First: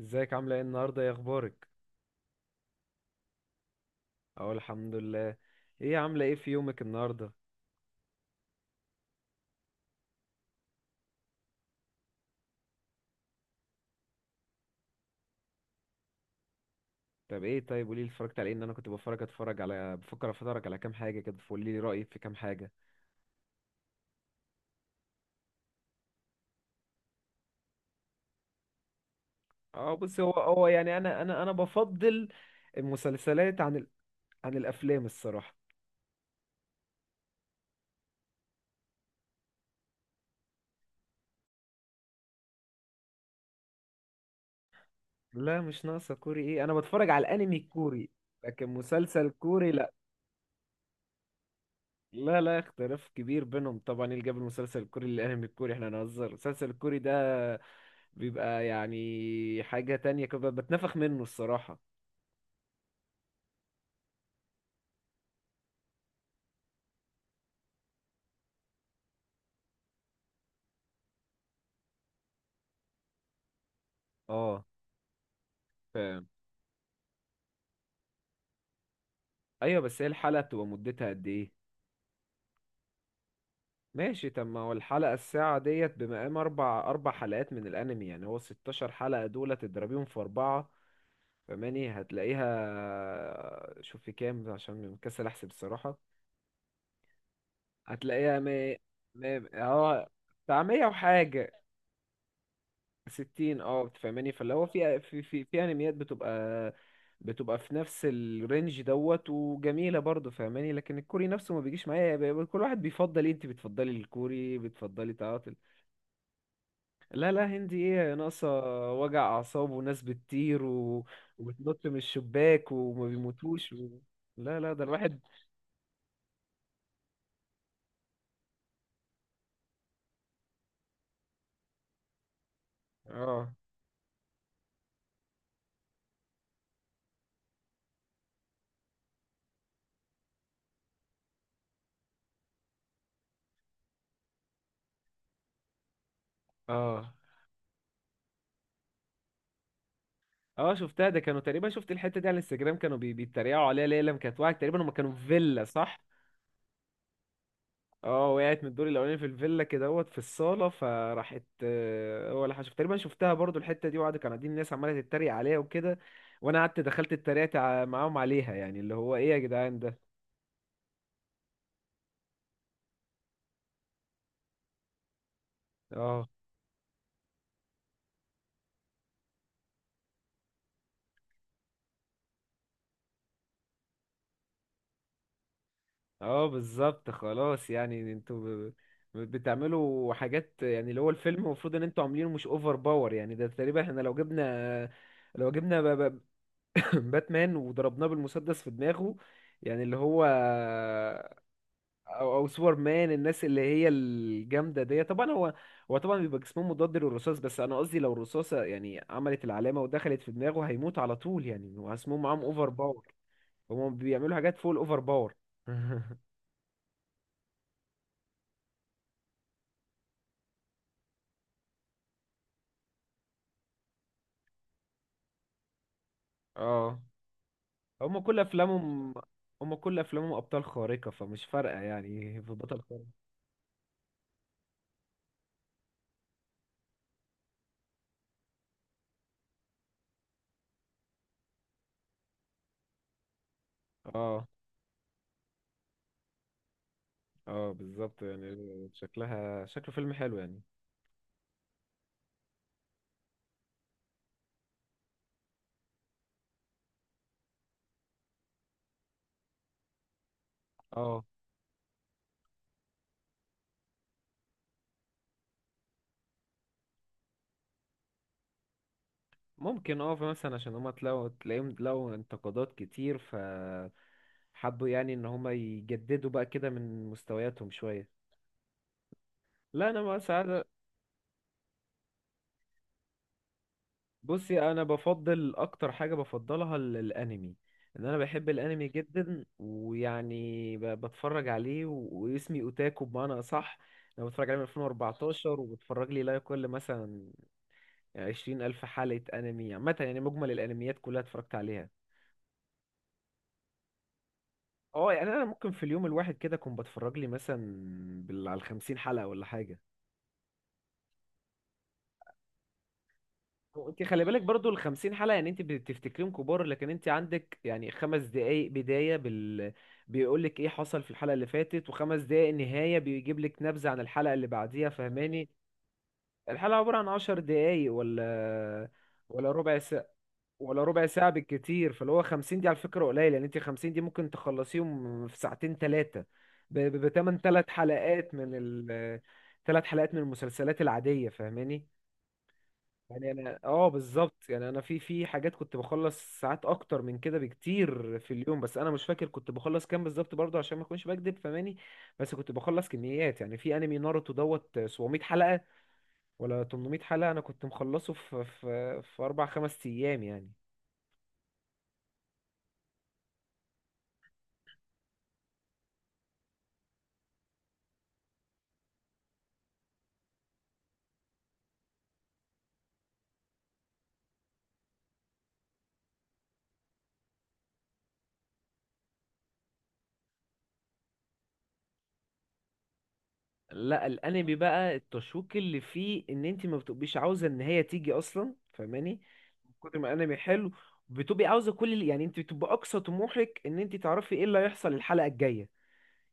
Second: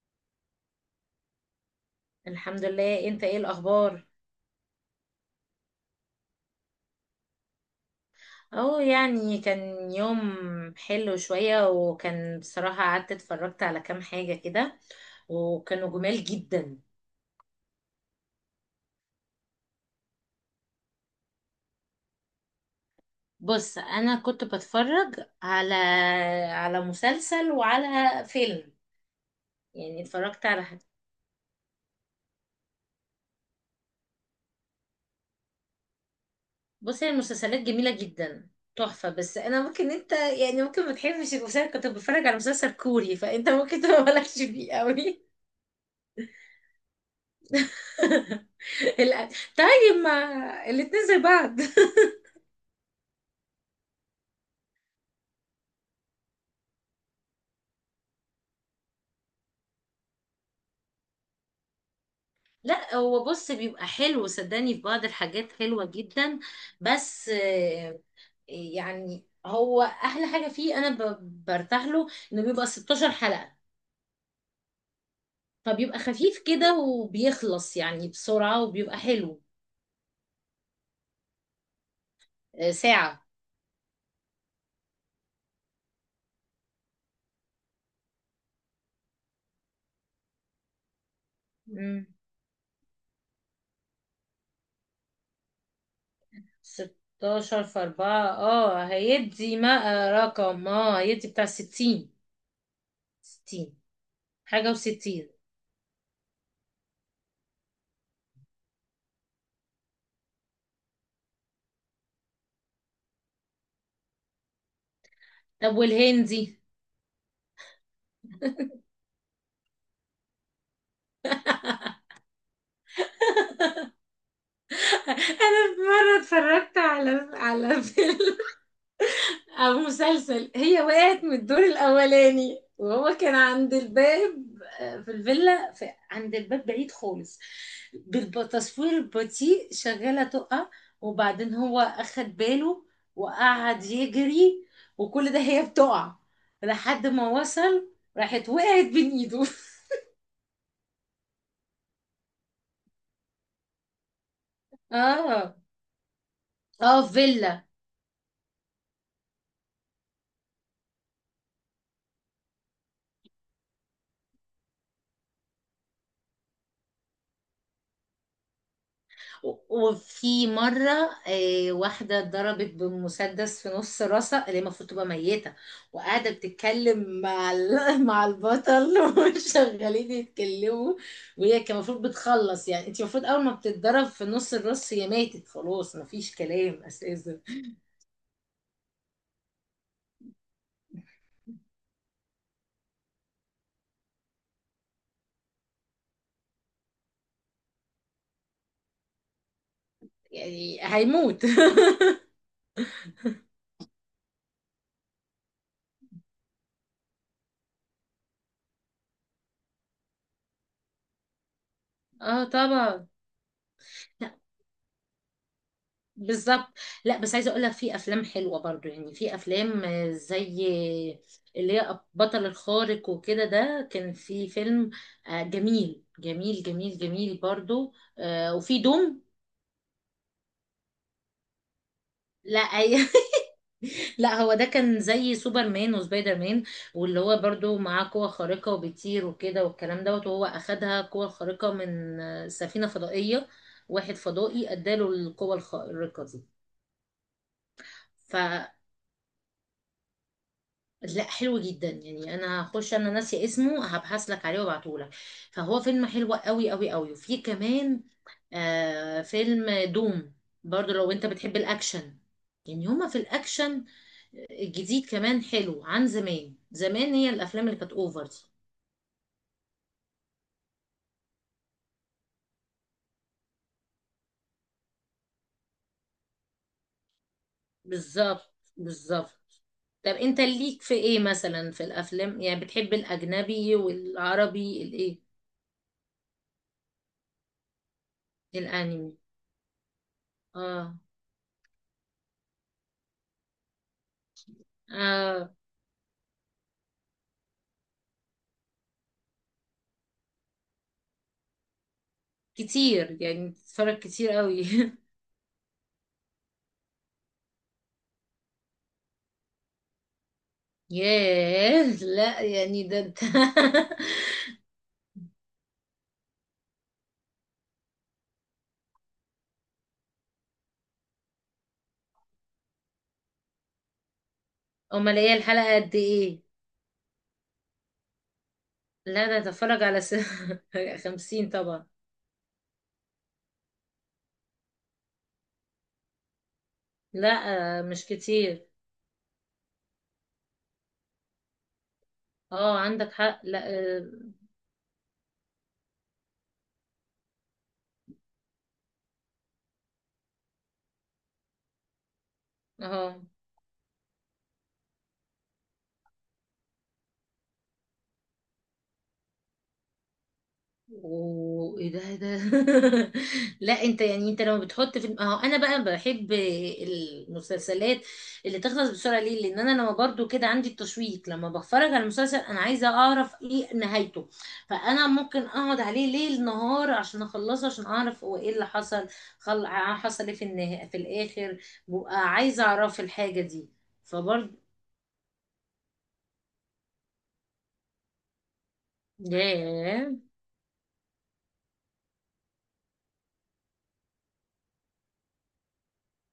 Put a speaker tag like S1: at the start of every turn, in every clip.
S1: ازيك عاملة ايه النهاردة يا اخبارك؟
S2: الحمد لله. انت ايه الاخبار؟
S1: اقول الحمد لله. ايه عاملة ايه في يومك النهاردة؟
S2: اهو يعني كان يوم حلو شوية، وكان بصراحة قعدت اتفرجت على كام حاجة كده وكانوا جمال جدا.
S1: طب ايه طيب قوليلي اتفرجت على ايه، ان انا كنت بفرج اتفرج على بفكر اتفرج على كام حاجة كده، فقوليلي رأيك في كام حاجة.
S2: بص انا كنت بتفرج على مسلسل وعلى فيلم،
S1: اه
S2: يعني
S1: بصي، هو
S2: اتفرجت على
S1: هو
S2: حاجة.
S1: يعني انا بفضل المسلسلات عن عن الافلام الصراحة.
S2: بص هي المسلسلات جميلة جدا، تحفة، بس انا ممكن انت يعني ممكن ما تحبش المسلسل. كنت بتفرج على مسلسل كوري فانت ممكن تبقى مالكش فيه قوي.
S1: لا مش ناقصة كوري، ايه، انا بتفرج على الانمي الكوري لكن
S2: لا،
S1: مسلسل كوري لا.
S2: طيب ما الاتنين زي بعض.
S1: لا، اختلاف كبير بينهم طبعا. ايه اللي جاب المسلسل الكوري للانمي الكوري؟ احنا نهزر، المسلسل الكوري ده بيبقى يعني حاجة تانية كده، بتنفخ منه الصراحة.
S2: لا هو بص بيبقى حلو، صدقني في بعض الحاجات حلوة جدا، بس يعني هو أحلى حاجة فيه أنا برتاح له، إنه بيبقى 16 حلقة،
S1: اه
S2: فبيبقى
S1: فاهم.
S2: خفيف كده وبيخلص يعني بسرعة وبيبقى حلو.
S1: ايوه بس هي الحلقة بتبقى مدتها قد ايه؟
S2: ساعة.
S1: ماشي، طب ما هو الحلقة الساعة ديت بمقام اربع حلقات من الانمي، يعني هو 16 حلقة دول تضربيهم في اربعة، فماني
S2: مم.
S1: هتلاقيها، شوف في كام عشان مكسل احسب الصراحة.
S2: 16 في 4.
S1: هتلاقيها مي...
S2: اه
S1: مي...
S2: هيدي ما
S1: اه بتاع
S2: رقم.
S1: 100
S2: اه هيدي بتاع
S1: وحاجة
S2: 60.
S1: ستين،
S2: 60
S1: اه بتفهماني؟ فاللي هو
S2: حاجة و60.
S1: في انميات بتبقى، بتبقى في نفس الرينج دوت وجميلة برضه، فاهماني؟ لكن الكوري نفسه ما بيجيش معايا. كل واحد بيفضل ايه، انت بتفضلي الكوري، بتفضلي تعاطل.
S2: طب والهندي؟
S1: لا، هندي ايه ناقصة، وجع اعصاب وناس بتطير وبتنط من الشباك وما بيموتوش لا لا، ده الواحد.
S2: انا في مره اتفرجت على فيلم او مسلسل، هي وقعت من الدور الاولاني وهو كان
S1: اه.
S2: عند الباب. في الفيلا، في عند الباب بعيد خالص. بالتصوير البطيء شغاله تقع، وبعدين هو اخد باله وقعد يجري، وكل ده هي بتقع لحد
S1: اه
S2: ما وصل، راحت وقعت بين ايده.
S1: اه شفتها، ده كانوا تقريبا، شفت الحتة دي على الانستجرام كانوا بيتريقوا عليها ليه لما كانت واحد، تقريبا هم كانوا في
S2: اه،
S1: فيلا، صح؟
S2: اه فيلا.
S1: اه وقعت من الدور الاولاني في الفيلا كده، اهوت في الصاله فراحت، آه، هو اللي حشف، تقريبا شفتها برضو الحته دي، وقعدوا، كانوا قاعدين، الناس عماله تتريق عليها وكده، وانا قعدت دخلت اتريقت معاهم عليها، يعني اللي هو ايه يا جدعان ده.
S2: وفي مرة واحدة اتضربت بمسدس في نص راسها، اللي هي المفروض تبقى ميتة،
S1: اه.
S2: وقاعدة بتتكلم مع مع البطل وشغالين يتكلموا. وهي كان المفروض بتخلص، يعني انت المفروض اول ما بتتضرب في نص الراس هي ماتت خلاص، مفيش
S1: اه
S2: كلام
S1: بالظبط
S2: اساسا.
S1: خلاص، يعني انتوا بتعملوا حاجات، يعني اللي هو الفيلم المفروض ان انتوا عاملينه مش اوفر باور، يعني ده تقريبا احنا لو جبنا، لو جبنا باتمان وضربناه بالمسدس في دماغه، يعني اللي هو،
S2: يعني هيموت.
S1: او او سوبر مان، الناس اللي هي الجامده دي طبعا، هو طبعا بيبقى جسمه مضاد للرصاص، بس انا قصدي لو الرصاصه يعني عملت العلامه ودخلت في دماغه هيموت على طول، يعني واسمهم معاهم
S2: اه
S1: اوفر باور،
S2: طبعا،
S1: هم بيعملوا حاجات فوق الاوفر باور.
S2: بالظبط. لا بس عايزه اقول لك في افلام حلوه برضو، يعني في افلام زي اللي هي بطل الخارق وكده، ده كان في فيلم جميل جميل
S1: اه
S2: جميل جميل برضو.
S1: هم كل
S2: وفي
S1: افلامهم،
S2: دوم.
S1: هم كل افلامهم ابطال خارقه، فمش فارقه يعني في
S2: لا
S1: بطل خارق.
S2: أي... لا هو ده كان زي سوبرمان وسبايدر مان، واللي هو برضو معاه قوة خارقة وبيطير وكده والكلام دوت، وهو أخدها قوة خارقة من سفينة فضائية، واحد
S1: اه.
S2: فضائي اداله القوة الخارقة
S1: اه بالظبط
S2: دي.
S1: يعني، شكلها شكله فيلم حلو يعني.
S2: لا حلو جدا يعني. انا هخش، انا ناسي اسمه، هبحث لك عليه وابعتهولك. فهو فيلم حلو قوي قوي قوي. وفي كمان آه فيلم دوم، برضو لو
S1: اه
S2: انت بتحب الاكشن. يعني هما في الاكشن الجديد كمان حلو عن زمان. زمان هي الافلام اللي كانت اوفر دي.
S1: ممكن، اه مثلا عشان هما تلاقيهم لقوا انتقادات كتير، ف حبوا يعني ان هما يجددوا بقى كده من مستوياتهم شوية.
S2: بالظبط بالظبط.
S1: لا انا
S2: طب
S1: بقى
S2: انت
S1: ساعات.
S2: ليك في ايه مثلا في الافلام؟ يعني بتحب الاجنبي
S1: بصي انا
S2: والعربي الايه؟
S1: بفضل اكتر حاجة بفضلها الانمي، ان انا بحب الانمي
S2: الانمي؟
S1: جدا، ويعني
S2: اه.
S1: بتفرج عليه واسمي اوتاكو بمعنى اصح. انا بتفرج عليه من
S2: اه
S1: 2014، وبتفرج لي لا يقل مثلا 20 الف حلقة انمي عامة، يعني مجمل الانميات كلها اتفرجت عليها.
S2: كتير، يعني بتتفرج كتير قوي.
S1: اه يعني انا ممكن في اليوم الواحد كده اكون بتفرج لي مثلا بال على 50 حلقه ولا حاجه.
S2: ياه، لا يعني ده انت.
S1: هو انت خلي بالك برضو ال 50 حلقه، يعني انت بتفتكريهم كبار لكن انت عندك يعني خمس دقائق بدايه بال بيقول لك ايه حصل في الحلقه اللي فاتت، وخمس دقائق نهايه بيجيب لك نبذه عن الحلقه اللي بعديها،
S2: امال هي
S1: فهماني؟
S2: الحلقة قد ايه؟
S1: الحلقه عباره عن 10 دقائق، ولا
S2: لا ده
S1: ولا ربع
S2: اتفرج على
S1: ساعه،
S2: س...
S1: ولا ربع ساعة
S2: خمسين طبعا.
S1: بالكتير، فاللي هو 50 دي على فكرة قليل، يعني انت 50 دي ممكن تخلصيهم في ساعتين ثلاثة،
S2: لا
S1: بتمن ثلاث
S2: مش
S1: حلقات من
S2: كتير.
S1: ثلاث حلقات من المسلسلات العادية، فاهماني؟
S2: اه عندك
S1: يعني
S2: حق،
S1: انا
S2: لا
S1: اه
S2: اه.
S1: بالظبط، يعني انا في في حاجات كنت بخلص ساعات اكتر من كده بكتير في اليوم، بس انا مش فاكر كنت بخلص كام بالظبط برضه عشان ما اكونش بكدب فاهماني. بس كنت بخلص
S2: آه.
S1: كميات، يعني في انمي ناروتو دوت 700 حلقة ولا 800 حلقة انا كنت مخلصه في اربع خمس ايام يعني.
S2: اوه ايه ده، إيه ده؟ لا انت يعني انت لما بتحط في اهو، انا بقى بحب المسلسلات اللي تخلص بسرعه. ليه؟ لان انا لما برضو كده عندي التشويق، لما بتفرج على مسلسل انا عايزه اعرف ايه نهايته، فانا ممكن اقعد عليه ليل نهار عشان اخلصه، عشان اعرف هو ايه اللي حصل. حصل ايه في النهايه في الاخر. ببقى عايزه اعرف الحاجه دي.
S1: لا الانمي
S2: فبرضو
S1: بقى التشويق اللي فيه ان انت ما بتبقيش عاوزه ان هي تيجي اصلا فاهماني، من كتر
S2: ياه،
S1: ما الانمي حلو بتبقي عاوزه كل اللي، يعني انت بتبقى اقصى طموحك ان انت تعرفي ايه اللي هيحصل الحلقه الجايه.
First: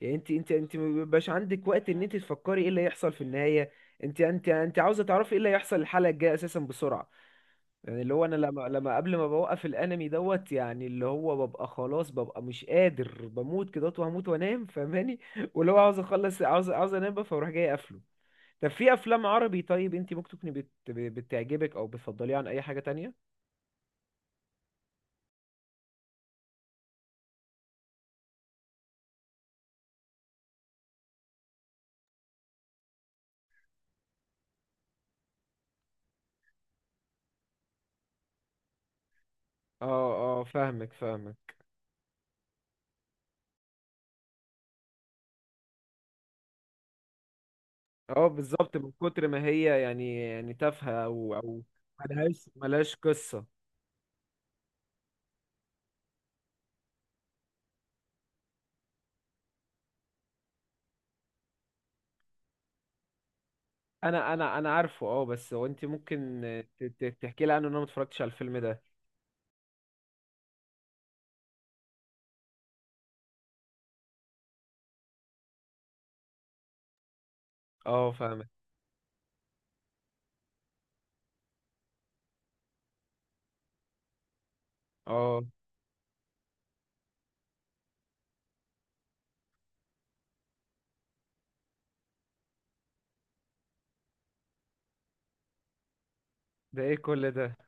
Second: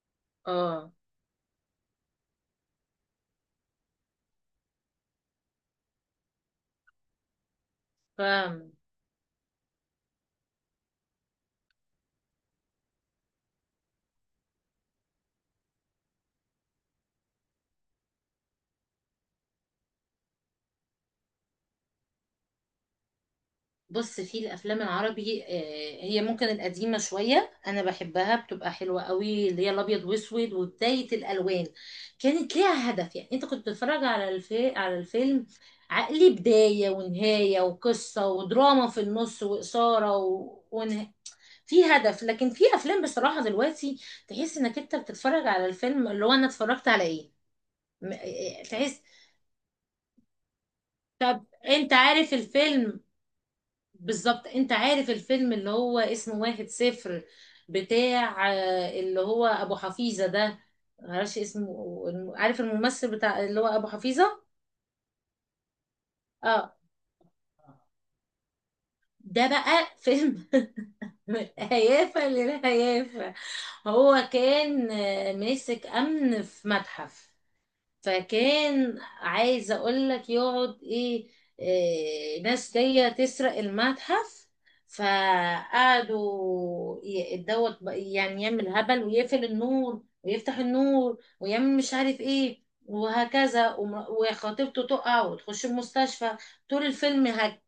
S1: يعني انت
S2: اه
S1: ما بيبقاش عندك وقت ان انت تفكري ايه اللي هيحصل في النهايه، انت عاوزه تعرفي ايه اللي هيحصل الحلقه الجايه اساسا بسرعه. يعني اللي هو انا لما
S2: فاهمة.
S1: لما قبل ما بوقف الانمي دوت، يعني اللي هو ببقى خلاص ببقى مش قادر بموت كده وهموت وانام فاهماني، واللي هو عاوز اخلص، عاوز انام بقى، فاروح جاي قافله. طب في افلام عربي، طيب انت ممكن تكوني بتعجبك او بتفضليها عن اي حاجة تانية؟
S2: بص في الافلام العربي، هي ممكن القديمه شويه انا بحبها، بتبقى حلوه قوي، اللي هي الابيض واسود وبدايه الالوان. كانت ليها هدف، يعني انت كنت بتتفرج على على الفيلم عقلي، بدايه ونهايه وقصه ودراما في النص
S1: اه.
S2: واثاره
S1: اه
S2: و...
S1: فاهمك
S2: ونه...
S1: فاهمك
S2: في هدف. لكن في افلام بصراحه دلوقتي تحس انك انت بتتفرج على الفيلم، اللي هو انا اتفرجت على ايه؟
S1: اه بالظبط، من
S2: تحس.
S1: كتر ما هي يعني يعني تافهة او
S2: انت عارف
S1: ملهاش
S2: الفيلم؟
S1: قصة.
S2: بالظبط، انت عارف الفيلم اللي هو اسمه واحد صفر، بتاع اللي هو ابو حفيظة ده، معرفش اسمه، عارف الممثل بتاع اللي هو ابو
S1: انا
S2: حفيظة؟
S1: انا انا عارفه اه، بس هو انت ممكن
S2: اه.
S1: تحكي لي عنه، ان انا ما اتفرجتش على الفيلم ده.
S2: ده بقى فيلم هيافة للهيافة. هو كان ماسك امن في متحف،
S1: اه فاهمك.
S2: فكان عايز اقول لك يقعد ايه، إيه ناس جايه تسرق المتحف.
S1: اه
S2: فقعدوا يعني يعمل هبل ويقفل النور ويفتح النور ويعمل مش عارف ايه وهكذا، وخطيبته تقع وتخش المستشفى.
S1: ده
S2: طول
S1: ايه
S2: الفيلم
S1: كل ده؟
S2: هك.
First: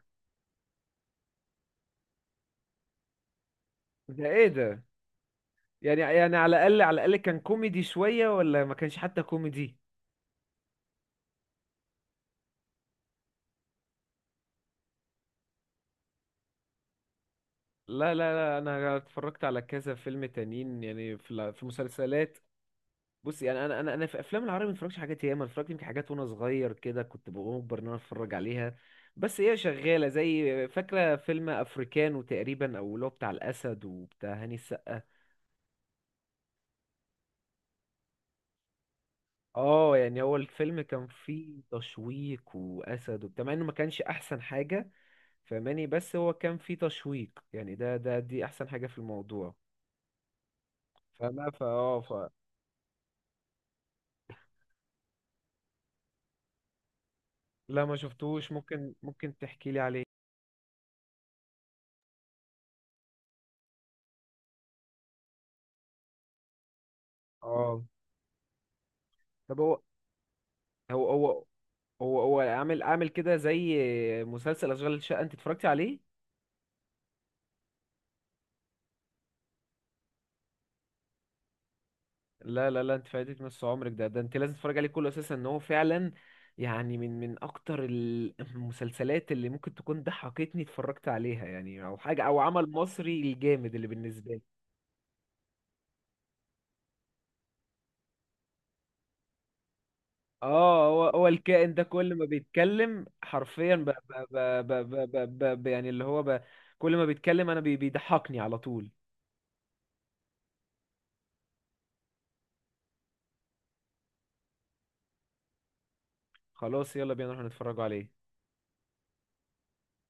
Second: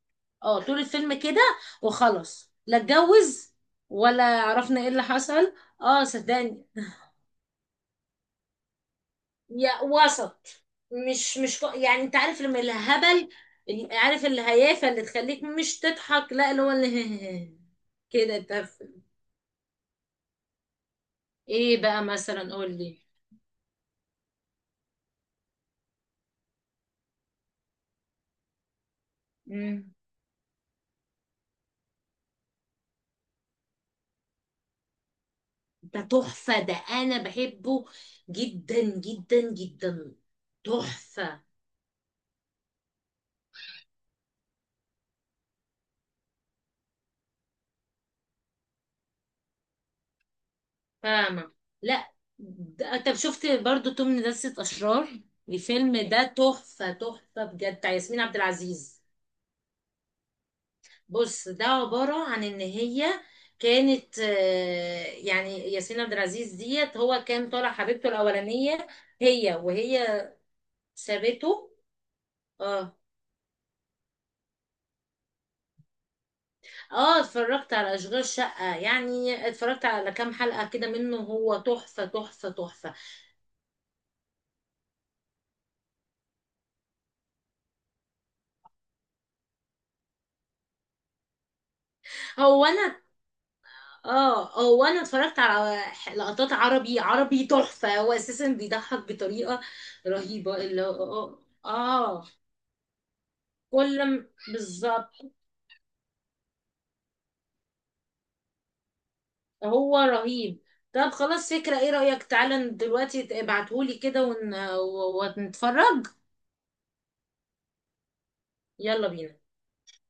S2: اه طول الفيلم كده، وخلاص لا اتجوز ولا
S1: ده ايه
S2: عرفنا
S1: ده،
S2: ايه اللي حصل.
S1: يعني
S2: اه
S1: يعني على
S2: صدقني،
S1: الاقل، على الاقل كان كوميدي شوية، ولا ما كانش حتى كوميدي؟
S2: يا وسط. مش يعني انت عارف لما الهبل، عارف الهيافه اللي تخليك مش تضحك، لا اللي هو اللي
S1: لا لا
S2: كده
S1: لا،
S2: تف.
S1: انا اتفرجت على كذا فيلم تانيين، يعني في في
S2: ايه بقى
S1: مسلسلات.
S2: مثلا، قول لي.
S1: بص يعني انا في افلام العربي ما اتفرجتش حاجات ياما، اتفرجت يمكن حاجات وانا صغير كده كنت بأجبر ان انا اتفرج عليها، بس هي
S2: مم.
S1: شغاله زي، فاكره فيلم افريكانو تقريبا، او اللي هو بتاع الاسد وبتاع هاني السقا.
S2: ده تحفه، ده انا بحبه جدا جدا
S1: اه
S2: جدا.
S1: يعني هو الفيلم كان
S2: تحفه،
S1: فيه تشويق واسد وبتاع، مع انه ما كانش احسن حاجه فاهماني، بس هو كان فيه تشويق، يعني ده دي احسن حاجه في الموضوع. فما
S2: فاهمه.
S1: فا اه ف
S2: لا ده طب شفت برضو توم لدسة اشرار؟ الفيلم ده تحفه تحفه بجد،
S1: لا
S2: بتاع
S1: ما
S2: ياسمين عبد
S1: شفتوش، ممكن،
S2: العزيز.
S1: ممكن تحكي لي عليه.
S2: بص ده عبارة عن ان هي كانت يعني ياسمين عبد العزيز ديت، هو كان طالع
S1: اه
S2: حبيبته الاولانية هي،
S1: طب هو،
S2: وهي
S1: هو هو
S2: سابته.
S1: هو عامل
S2: اه،
S1: عامل كده زي مسلسل اشغال الشقه، انت اتفرجتي عليه؟
S2: اه اتفرجت على اشغال شقة، يعني اتفرجت على كام حلقة كده منه، هو تحفة تحفة
S1: لا لا
S2: تحفة.
S1: لا، انت فايتك نص عمرك، ده انت لازم تتفرج عليه كله اساسا، ان هو فعلا يعني من من اكتر المسلسلات اللي ممكن تكون ضحكتني اتفرجت عليها، يعني او حاجه او
S2: هو
S1: عمل
S2: انا
S1: مصري الجامد اللي بالنسبه لي.
S2: اه هو انا اتفرجت على لقطات عربي عربي تحفة. هو اساسا بيضحك بطريقة رهيبة، اللي
S1: اه هو هو
S2: هو-
S1: الكائن ده كل ما
S2: اه
S1: بيتكلم حرفيا ب ب
S2: كل ما-
S1: ب ب
S2: بالظبط.
S1: ب ب ب يعني اللي هو ب، كل ما بيتكلم انا بيضحكني على طول.
S2: هو رهيب. طب خلاص فكرة، ايه رأيك تعالى دلوقتي ابعتهولي كده ون... ونتفرج.
S1: خلاص يلا بينا نروح نتفرجوا عليه.
S2: يلا بينا.